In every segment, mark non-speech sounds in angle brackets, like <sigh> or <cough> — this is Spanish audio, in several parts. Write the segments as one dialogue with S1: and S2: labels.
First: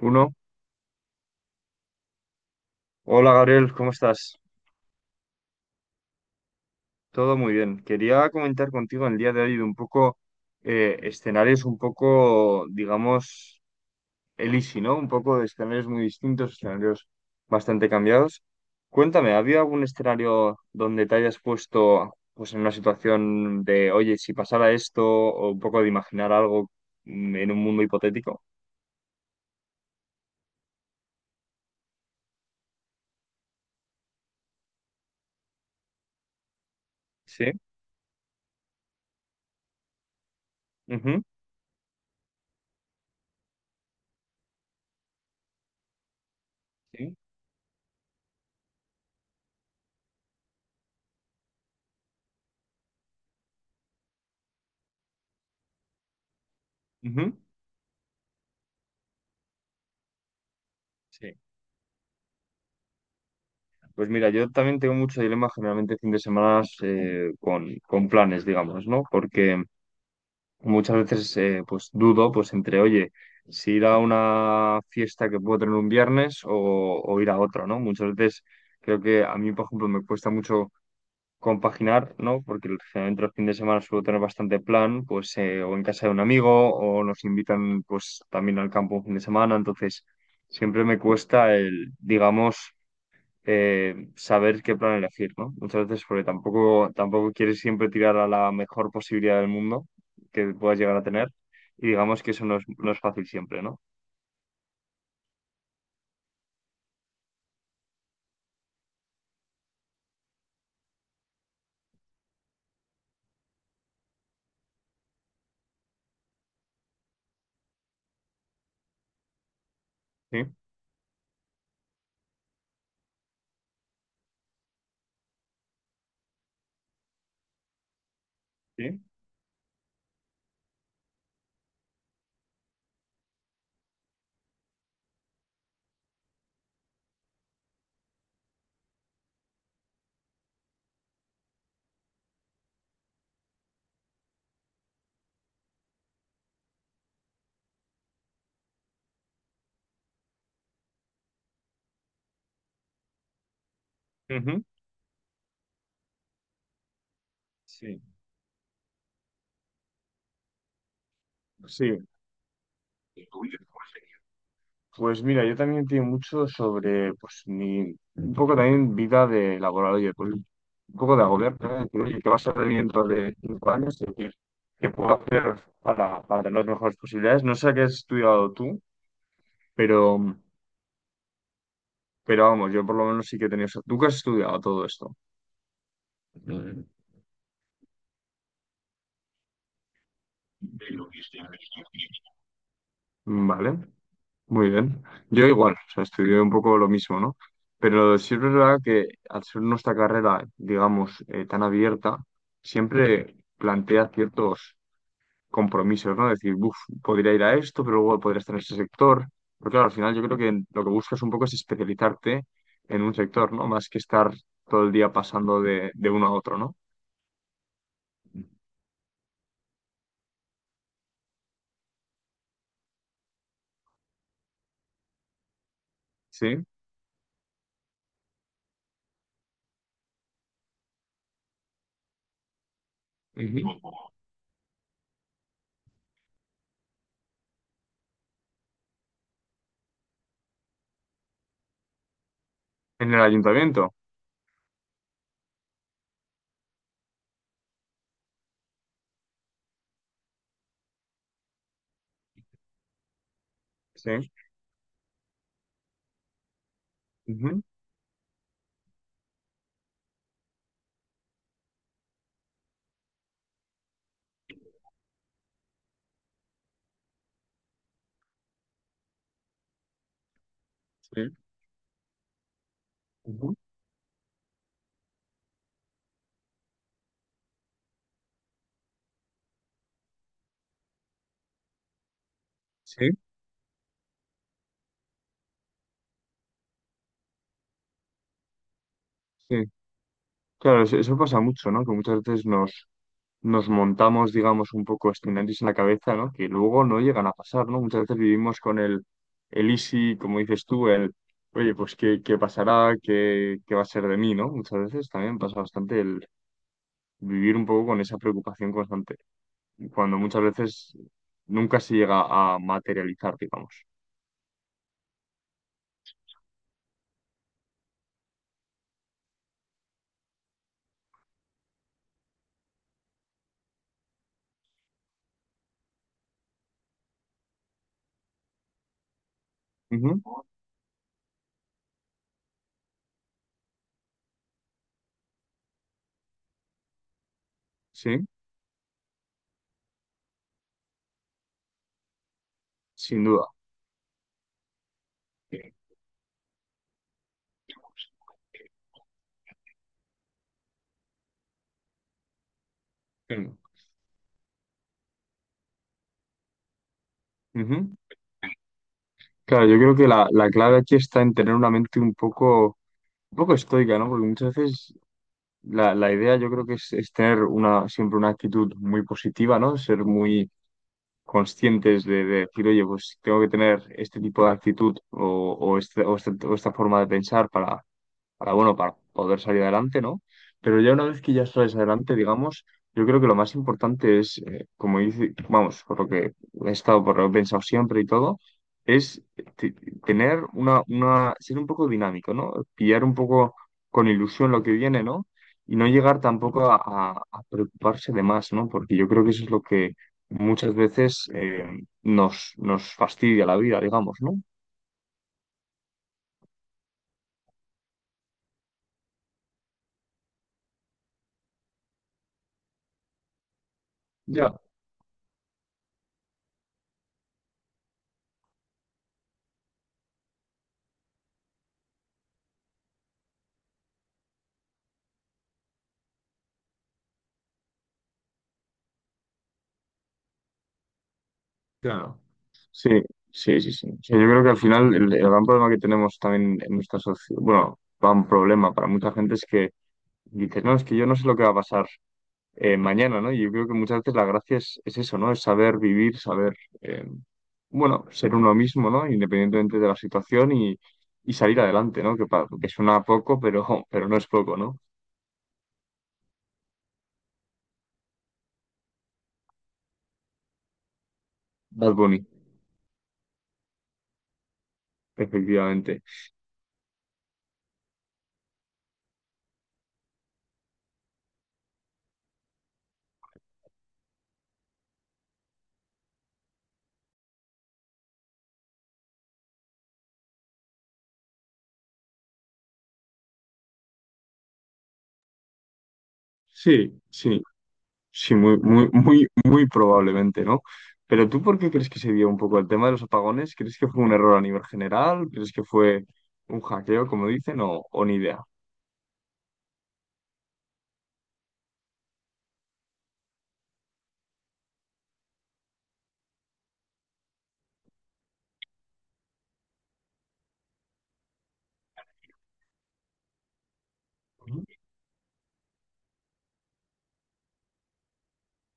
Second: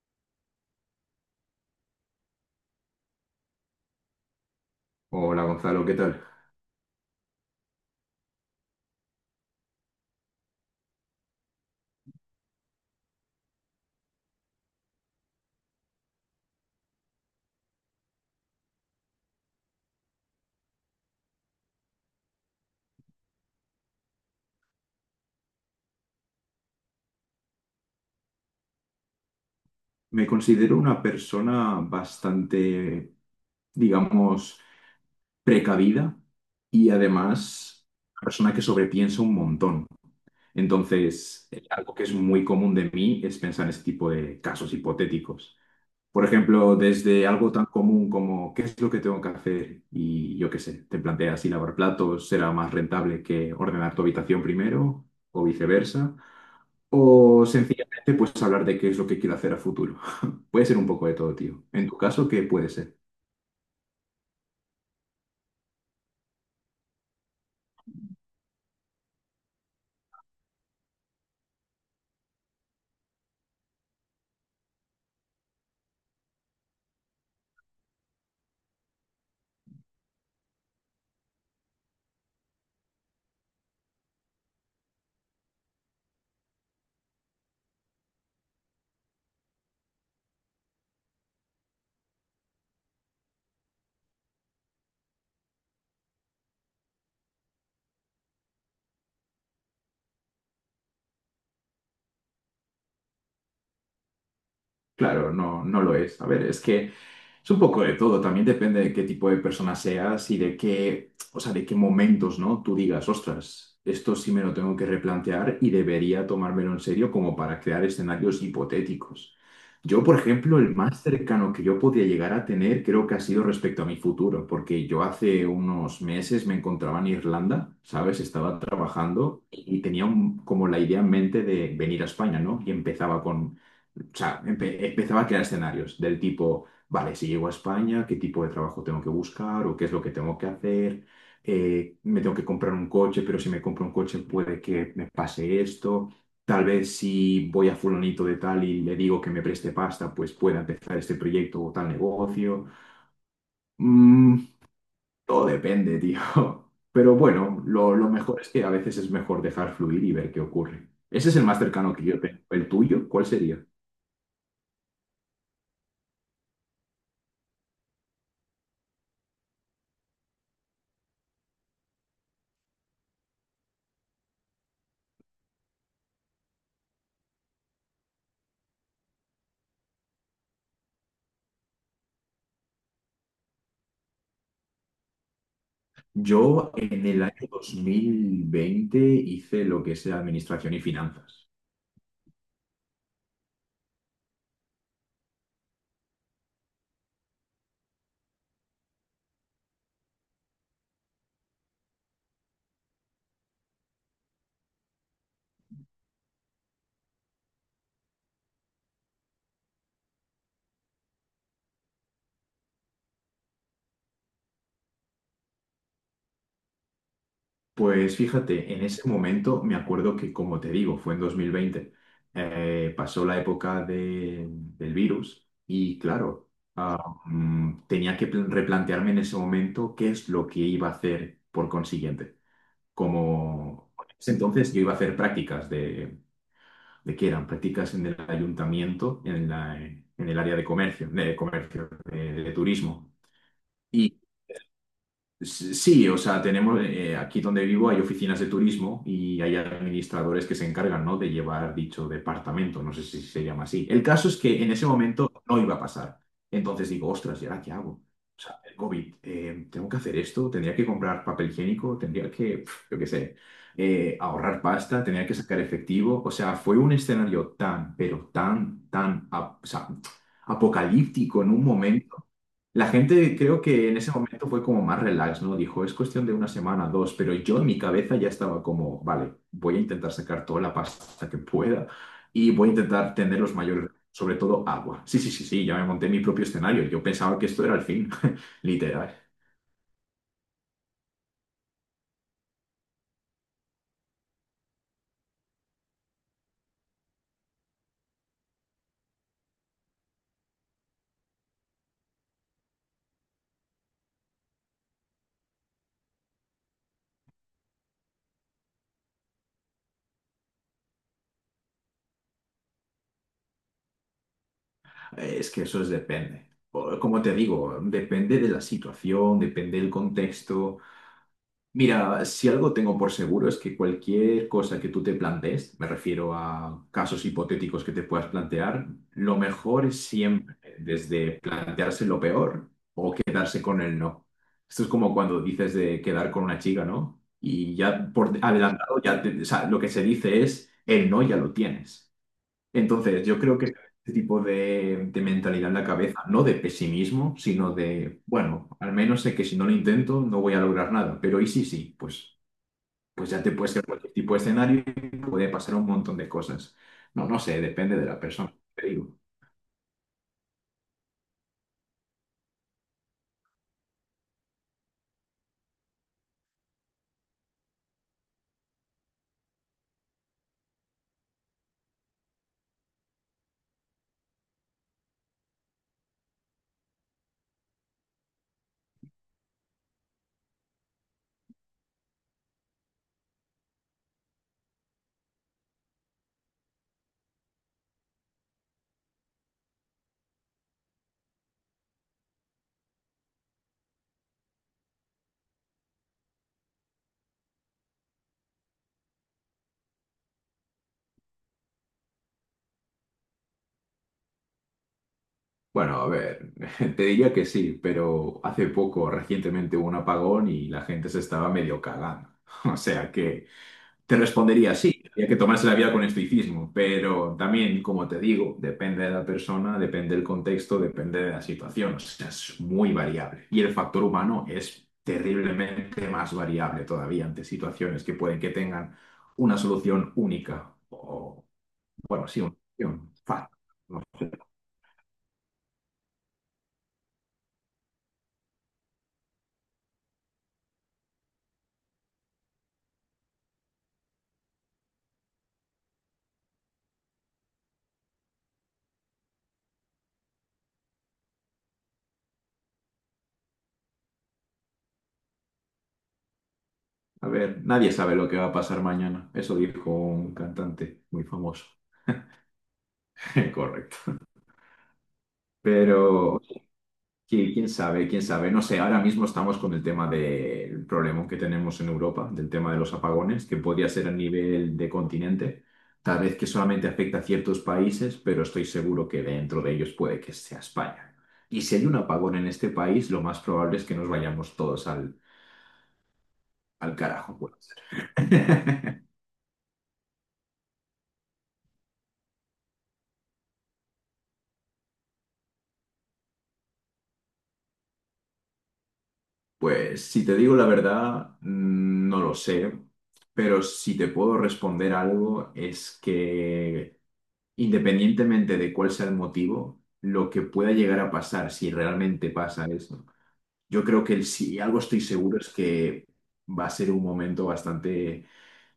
S1: Uno. Hola Gabriel, ¿cómo estás?
S2: Hola Gonzalo, ¿qué tal?
S1: Todo muy bien. Quería comentar contigo en el día de hoy de un poco escenarios un poco, digamos, el easy, ¿no? Un poco de escenarios muy distintos, escenarios bastante cambiados. Cuéntame, ¿había algún escenario donde te hayas puesto pues en una situación de, oye, si pasara esto, o un poco de imaginar algo en un mundo hipotético?
S2: Me considero una persona bastante, digamos, precavida y
S1: Sí.
S2: además una persona que sobrepiensa un montón.
S1: Ujú.
S2: Entonces, algo que es muy común de mí es pensar en este tipo de casos hipotéticos. Por ejemplo,
S1: Sí.
S2: desde algo tan común como ¿qué es lo que tengo que hacer? Y yo qué sé, te planteas si lavar platos será más rentable que ordenar tu habitación primero o viceversa.
S1: Ujú.
S2: O sencillamente, pues hablar de qué es lo que quiero hacer a futuro. <laughs> Puede ser un poco de todo,
S1: Sí.
S2: tío. En tu caso, ¿qué puede ser?
S1: Pues mira, yo también tengo mucho dilema generalmente fin de semana con planes, digamos, ¿no? Porque muchas veces pues dudo pues entre, oye, si ir a una fiesta que puedo tener un viernes o ir a otra, ¿no? Muchas veces creo que a mí, por ejemplo, me cuesta mucho compaginar, ¿no? Porque generalmente los fines de semana suelo tener bastante plan, pues o en casa de un amigo o nos invitan pues también al campo un fin de semana, entonces siempre me cuesta el, digamos saber qué plan elegir, ¿no? Muchas veces porque tampoco quieres siempre tirar a la mejor posibilidad del mundo que puedas llegar a tener y digamos que eso no es, no es fácil siempre, ¿no?
S2: Claro, no, no lo es. A ver, es que es un poco de todo, también depende de qué tipo de persona seas y de qué, o sea, de qué momentos, ¿no? Tú digas, ostras, esto sí me lo tengo que replantear y debería tomármelo en serio como para crear escenarios hipotéticos. Yo, por
S1: Sí,
S2: ejemplo, el más cercano que yo podía llegar a tener creo que ha sido respecto a mi futuro, porque yo hace unos meses me encontraba en Irlanda, ¿sabes? Estaba
S1: sí,
S2: trabajando y tenía como la idea en mente de venir a España, ¿no? Y empezaba con, o sea, empezaba a crear escenarios del tipo, vale, si llego a España, ¿qué tipo de trabajo tengo que buscar o qué es lo que tengo que hacer? Me tengo que comprar un coche, pero si me compro un coche puede que me pase esto. Tal vez si voy a fulanito de tal y le digo que me preste pasta, pues pueda empezar este proyecto o tal negocio. Mm,
S1: ujú,
S2: todo depende, tío. <laughs> Pero bueno, lo,
S1: sí,
S2: lo mejor es que a veces es mejor dejar fluir y ver qué ocurre. Ese es el más cercano que
S1: sí.
S2: yo tengo. ¿El tuyo? ¿Cuál sería?
S1: Pues mira, yo también entiendo mucho sobre pues mi un poco también vida de laboral, oye, pues un poco de agobiar, ¿no? De decir, oye, ¿qué va a ser de mí dentro de 5 años? Es decir, ¿qué puedo hacer para tener las mejores posibilidades? No sé qué has estudiado tú, pero Pero vamos, yo por lo menos sí que he tenido... ¿Tú qué has estudiado todo esto?
S2: Yo
S1: Mm.
S2: en el año 2020 hice lo que es administración y finanzas.
S1: Vale, muy bien. Yo igual, o sea, estudié un poco lo mismo, ¿no? Pero sí es verdad que al ser nuestra carrera, digamos, tan abierta, siempre plantea ciertos compromisos, ¿no? Decir, uff, podría ir a esto, pero luego podría estar en ese sector. Pero claro, al final yo creo que lo que buscas un poco es especializarte en un sector, ¿no? Más que estar todo el día pasando de uno a otro, ¿no?
S2: Pues fíjate, en ese momento me acuerdo que, como te digo, fue en 2020. Pasó la época del virus y claro,
S1: Sí.
S2: tenía que replantearme en ese momento qué es lo que iba a hacer por consiguiente.
S1: Ujú.
S2: Como entonces yo iba a hacer prácticas de que eran prácticas en el ayuntamiento, en el área de comercio, de turismo.
S1: En el ayuntamiento,
S2: Y sí, o sea, tenemos, aquí donde vivo hay oficinas de turismo y hay administradores que se encargan, ¿no?, de llevar dicho departamento, no sé si se llama así. El
S1: sí.
S2: caso es que en ese momento no iba a pasar. Entonces digo, ostras, ¿y ahora
S1: Ujú,
S2: qué hago? O sea, el COVID, ¿tengo que hacer esto? ¿Tendría que comprar papel higiénico? ¿Tendría que, pf, yo qué sé, ahorrar pasta? ¿Tendría que sacar efectivo? O sea, fue un escenario tan, pero tan, tan, o sea,
S1: sí,
S2: apocalíptico en un momento. La gente
S1: ujú,
S2: creo que en ese momento fue como más relax, ¿no? Dijo, es cuestión de una semana, dos, pero yo en mi cabeza ya estaba como, vale, voy a intentar sacar toda la pasta que pueda y voy a
S1: sí,
S2: intentar tener los mayores, sobre todo agua. Sí, sí, sí, sí, ya me monté mi propio escenario. Yo pensaba que esto era el fin, <laughs> literal.
S1: sí. Claro, eso pasa mucho, ¿no? Que muchas veces nos, nos montamos, digamos, un poco escenarios en la cabeza, ¿no? Que luego no llegan a pasar, ¿no? Muchas veces vivimos con el easy, como dices tú, el, oye, pues qué, qué pasará, qué, qué va a ser de mí, ¿no? Muchas veces también pasa bastante el vivir un poco con esa preocupación constante, cuando muchas veces nunca se llega a materializar, digamos.
S2: Es que eso es depende. O, como te digo, depende de la situación, depende del contexto. Mira, si algo tengo por seguro es que cualquier cosa que tú te plantees, me refiero a casos hipotéticos que te puedas plantear, lo mejor es
S1: Ujú,
S2: siempre, desde plantearse lo peor, quedarse con el no. Esto es como cuando dices de quedar con una chica, ¿no? Y ya
S1: sí,
S2: por adelantado, ya o sea, lo que se dice es, el no ya lo tienes.
S1: sin
S2: Entonces, yo
S1: duda.
S2: creo que este tipo de mentalidad
S1: Sí.
S2: en la cabeza, no de pesimismo, sino de, bueno, al menos sé que si no lo intento no voy a lograr nada, pero y sí, sí, pues, pues ya te puede ser cualquier tipo de escenario y puede pasar un montón de cosas. No, no sé,
S1: Ujú.
S2: depende de la persona, te digo.
S1: Claro, yo creo que la clave aquí está en tener una mente un poco estoica, ¿no? Porque muchas veces la idea yo creo que es tener una, siempre una actitud muy positiva, ¿no? Ser muy conscientes de decir, oye, pues tengo que tener este tipo de actitud o, o esta forma de pensar para bueno, para poder salir adelante, ¿no? Pero ya una vez que ya sales adelante, digamos, yo creo que lo más importante es, como dice, vamos, por lo que he estado, por lo que he pensado siempre y todo, es tener una, ser un poco dinámico, ¿no? Pillar un poco con ilusión lo que viene, ¿no? Y no llegar tampoco a, a preocuparse de más, ¿no? Porque yo creo que eso es lo que muchas veces nos, nos fastidia la vida, digamos, ¿no?
S2: Bueno, a ver, <laughs> te diría que sí, pero hace poco, recientemente hubo un apagón y la gente se estaba medio cagando. <laughs> O sea que... te
S1: Ya.
S2: respondería sí, había que tomarse la vida con estoicismo, pero también, como te digo, depende de la persona, depende del contexto, depende de la situación, o sea, es muy variable. Y el factor humano es terriblemente más variable todavía ante situaciones que pueden que tengan una solución única o,
S1: Claro.
S2: bueno, sí, una
S1: Sí,
S2: solución fácil.
S1: sí, sí, sí. O
S2: ¿No?
S1: sea, yo creo que al final el gran problema que tenemos también en nuestra sociedad, bueno, gran problema para mucha gente es que dices, no, es que yo no sé lo que va a pasar mañana, ¿no? Y yo creo que muchas veces la gracia es eso, ¿no? Es saber vivir, saber, eh, bueno, ser uno mismo, ¿no? Independientemente de la situación y salir adelante, ¿no? Que, que suena poco, pero no es poco, ¿no?
S2: A ver, nadie sabe lo que va a pasar mañana, eso dijo un cantante muy famoso.
S1: Bad Bunny,
S2: <laughs> Correcto.
S1: efectivamente.
S2: Pero, sí, quién sabe, quién sabe. No sé, ahora mismo estamos con el tema del problema que tenemos en Europa, del tema de los apagones, que podría ser a nivel de continente, tal vez que solamente afecta a ciertos países, pero estoy seguro que dentro de ellos puede que sea España. Y si hay un apagón en este país, lo más probable es que nos vayamos todos al,
S1: Sí,
S2: al carajo,
S1: sí.
S2: puede
S1: Sí, muy, muy,
S2: ser. <laughs>
S1: muy, muy probablemente, ¿no? Pero tú, ¿por qué crees que se dio un poco el tema de los apagones? ¿Crees que fue un error a nivel general? ¿Crees que fue un hackeo, como dicen, o ni idea?
S2: Pues si te digo la verdad, no lo sé, pero si te puedo responder algo es que... independientemente de cuál sea el motivo, lo que pueda llegar a pasar, si realmente pasa eso, yo creo que si algo estoy seguro es que va a ser un momento bastante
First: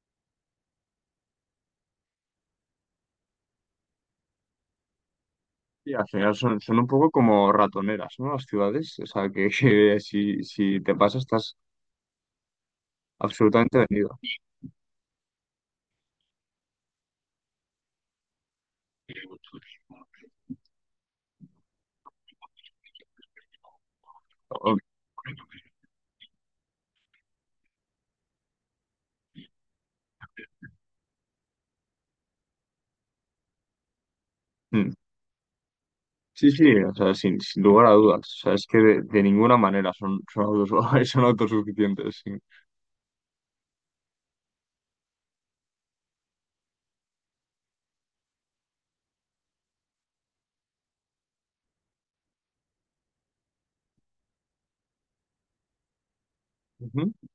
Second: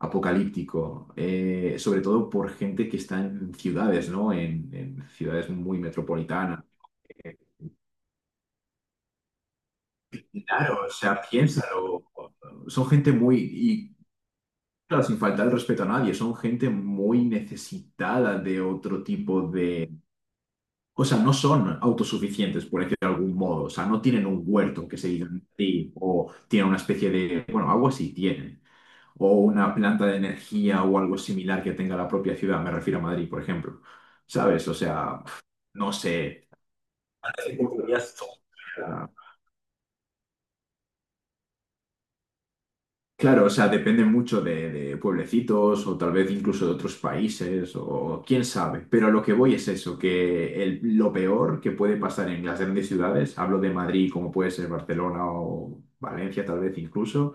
S2: apocalíptico, sobre todo por gente que está en ciudades, ¿no? En ciudades muy
S1: Y al final son,
S2: metropolitanas.
S1: son un poco como ratoneras, ¿no? Las ciudades, o sea, que <laughs> si, si
S2: Claro, o
S1: te pasa
S2: sea,
S1: estás
S2: piénsalo. Son gente muy,
S1: absolutamente
S2: y
S1: vendido.
S2: claro, sin faltar el respeto a nadie, son gente muy necesitada de otro tipo. O sea, no son autosuficientes, por decirlo de algún modo. O sea, no tienen un
S1: O-
S2: huerto que se digan sí, o tienen una especie de, bueno, agua sí tienen, o una planta de energía o algo similar que tenga la propia ciudad, me refiero a Madrid, por ejemplo. ¿Sabes? O
S1: mm.
S2: sea, no sé.
S1: Sí, sí, o sea, sin, sin lugar a dudas. O sea, es que de ninguna manera son, son, <laughs> son autosuficientes. Sí.
S2: Claro, o sea, depende mucho de pueblecitos o tal vez incluso de otros países o quién sabe. Pero a lo que voy es eso, que lo peor que puede pasar en las grandes ciudades, hablo de Madrid como puede ser Barcelona o Valencia tal vez
S1: Ujú,
S2: incluso,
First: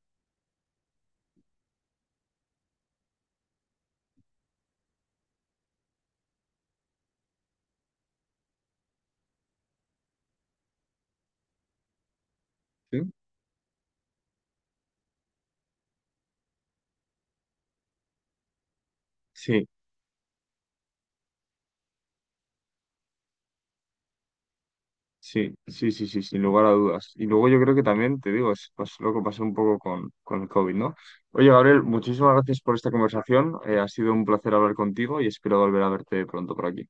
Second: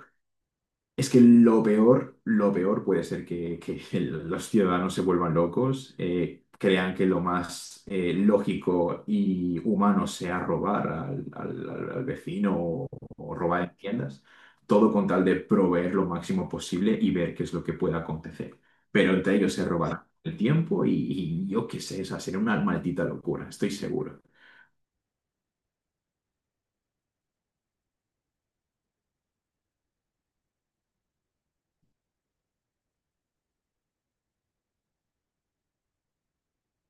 S2: es que lo peor puede ser que <laughs> los ciudadanos se vuelvan locos, crean que lo más, lógico y humano sea robar al, al vecino
S1: sí.
S2: o robar en tiendas, todo con tal de proveer lo máximo posible y ver qué es lo que pueda acontecer. Pero entre ellos se
S1: Sí,
S2: robarán el tiempo y yo qué sé, esa sería una maldita locura, estoy seguro.
S1: sí, sí, sí, sí, sin lugar a dudas. Y luego yo creo que también, te digo, es lo que pasó un poco con el COVID, ¿no? Oye, Gabriel, muchísimas gracias por esta conversación. Ha sido un placer hablar contigo y espero volver a verte pronto por aquí.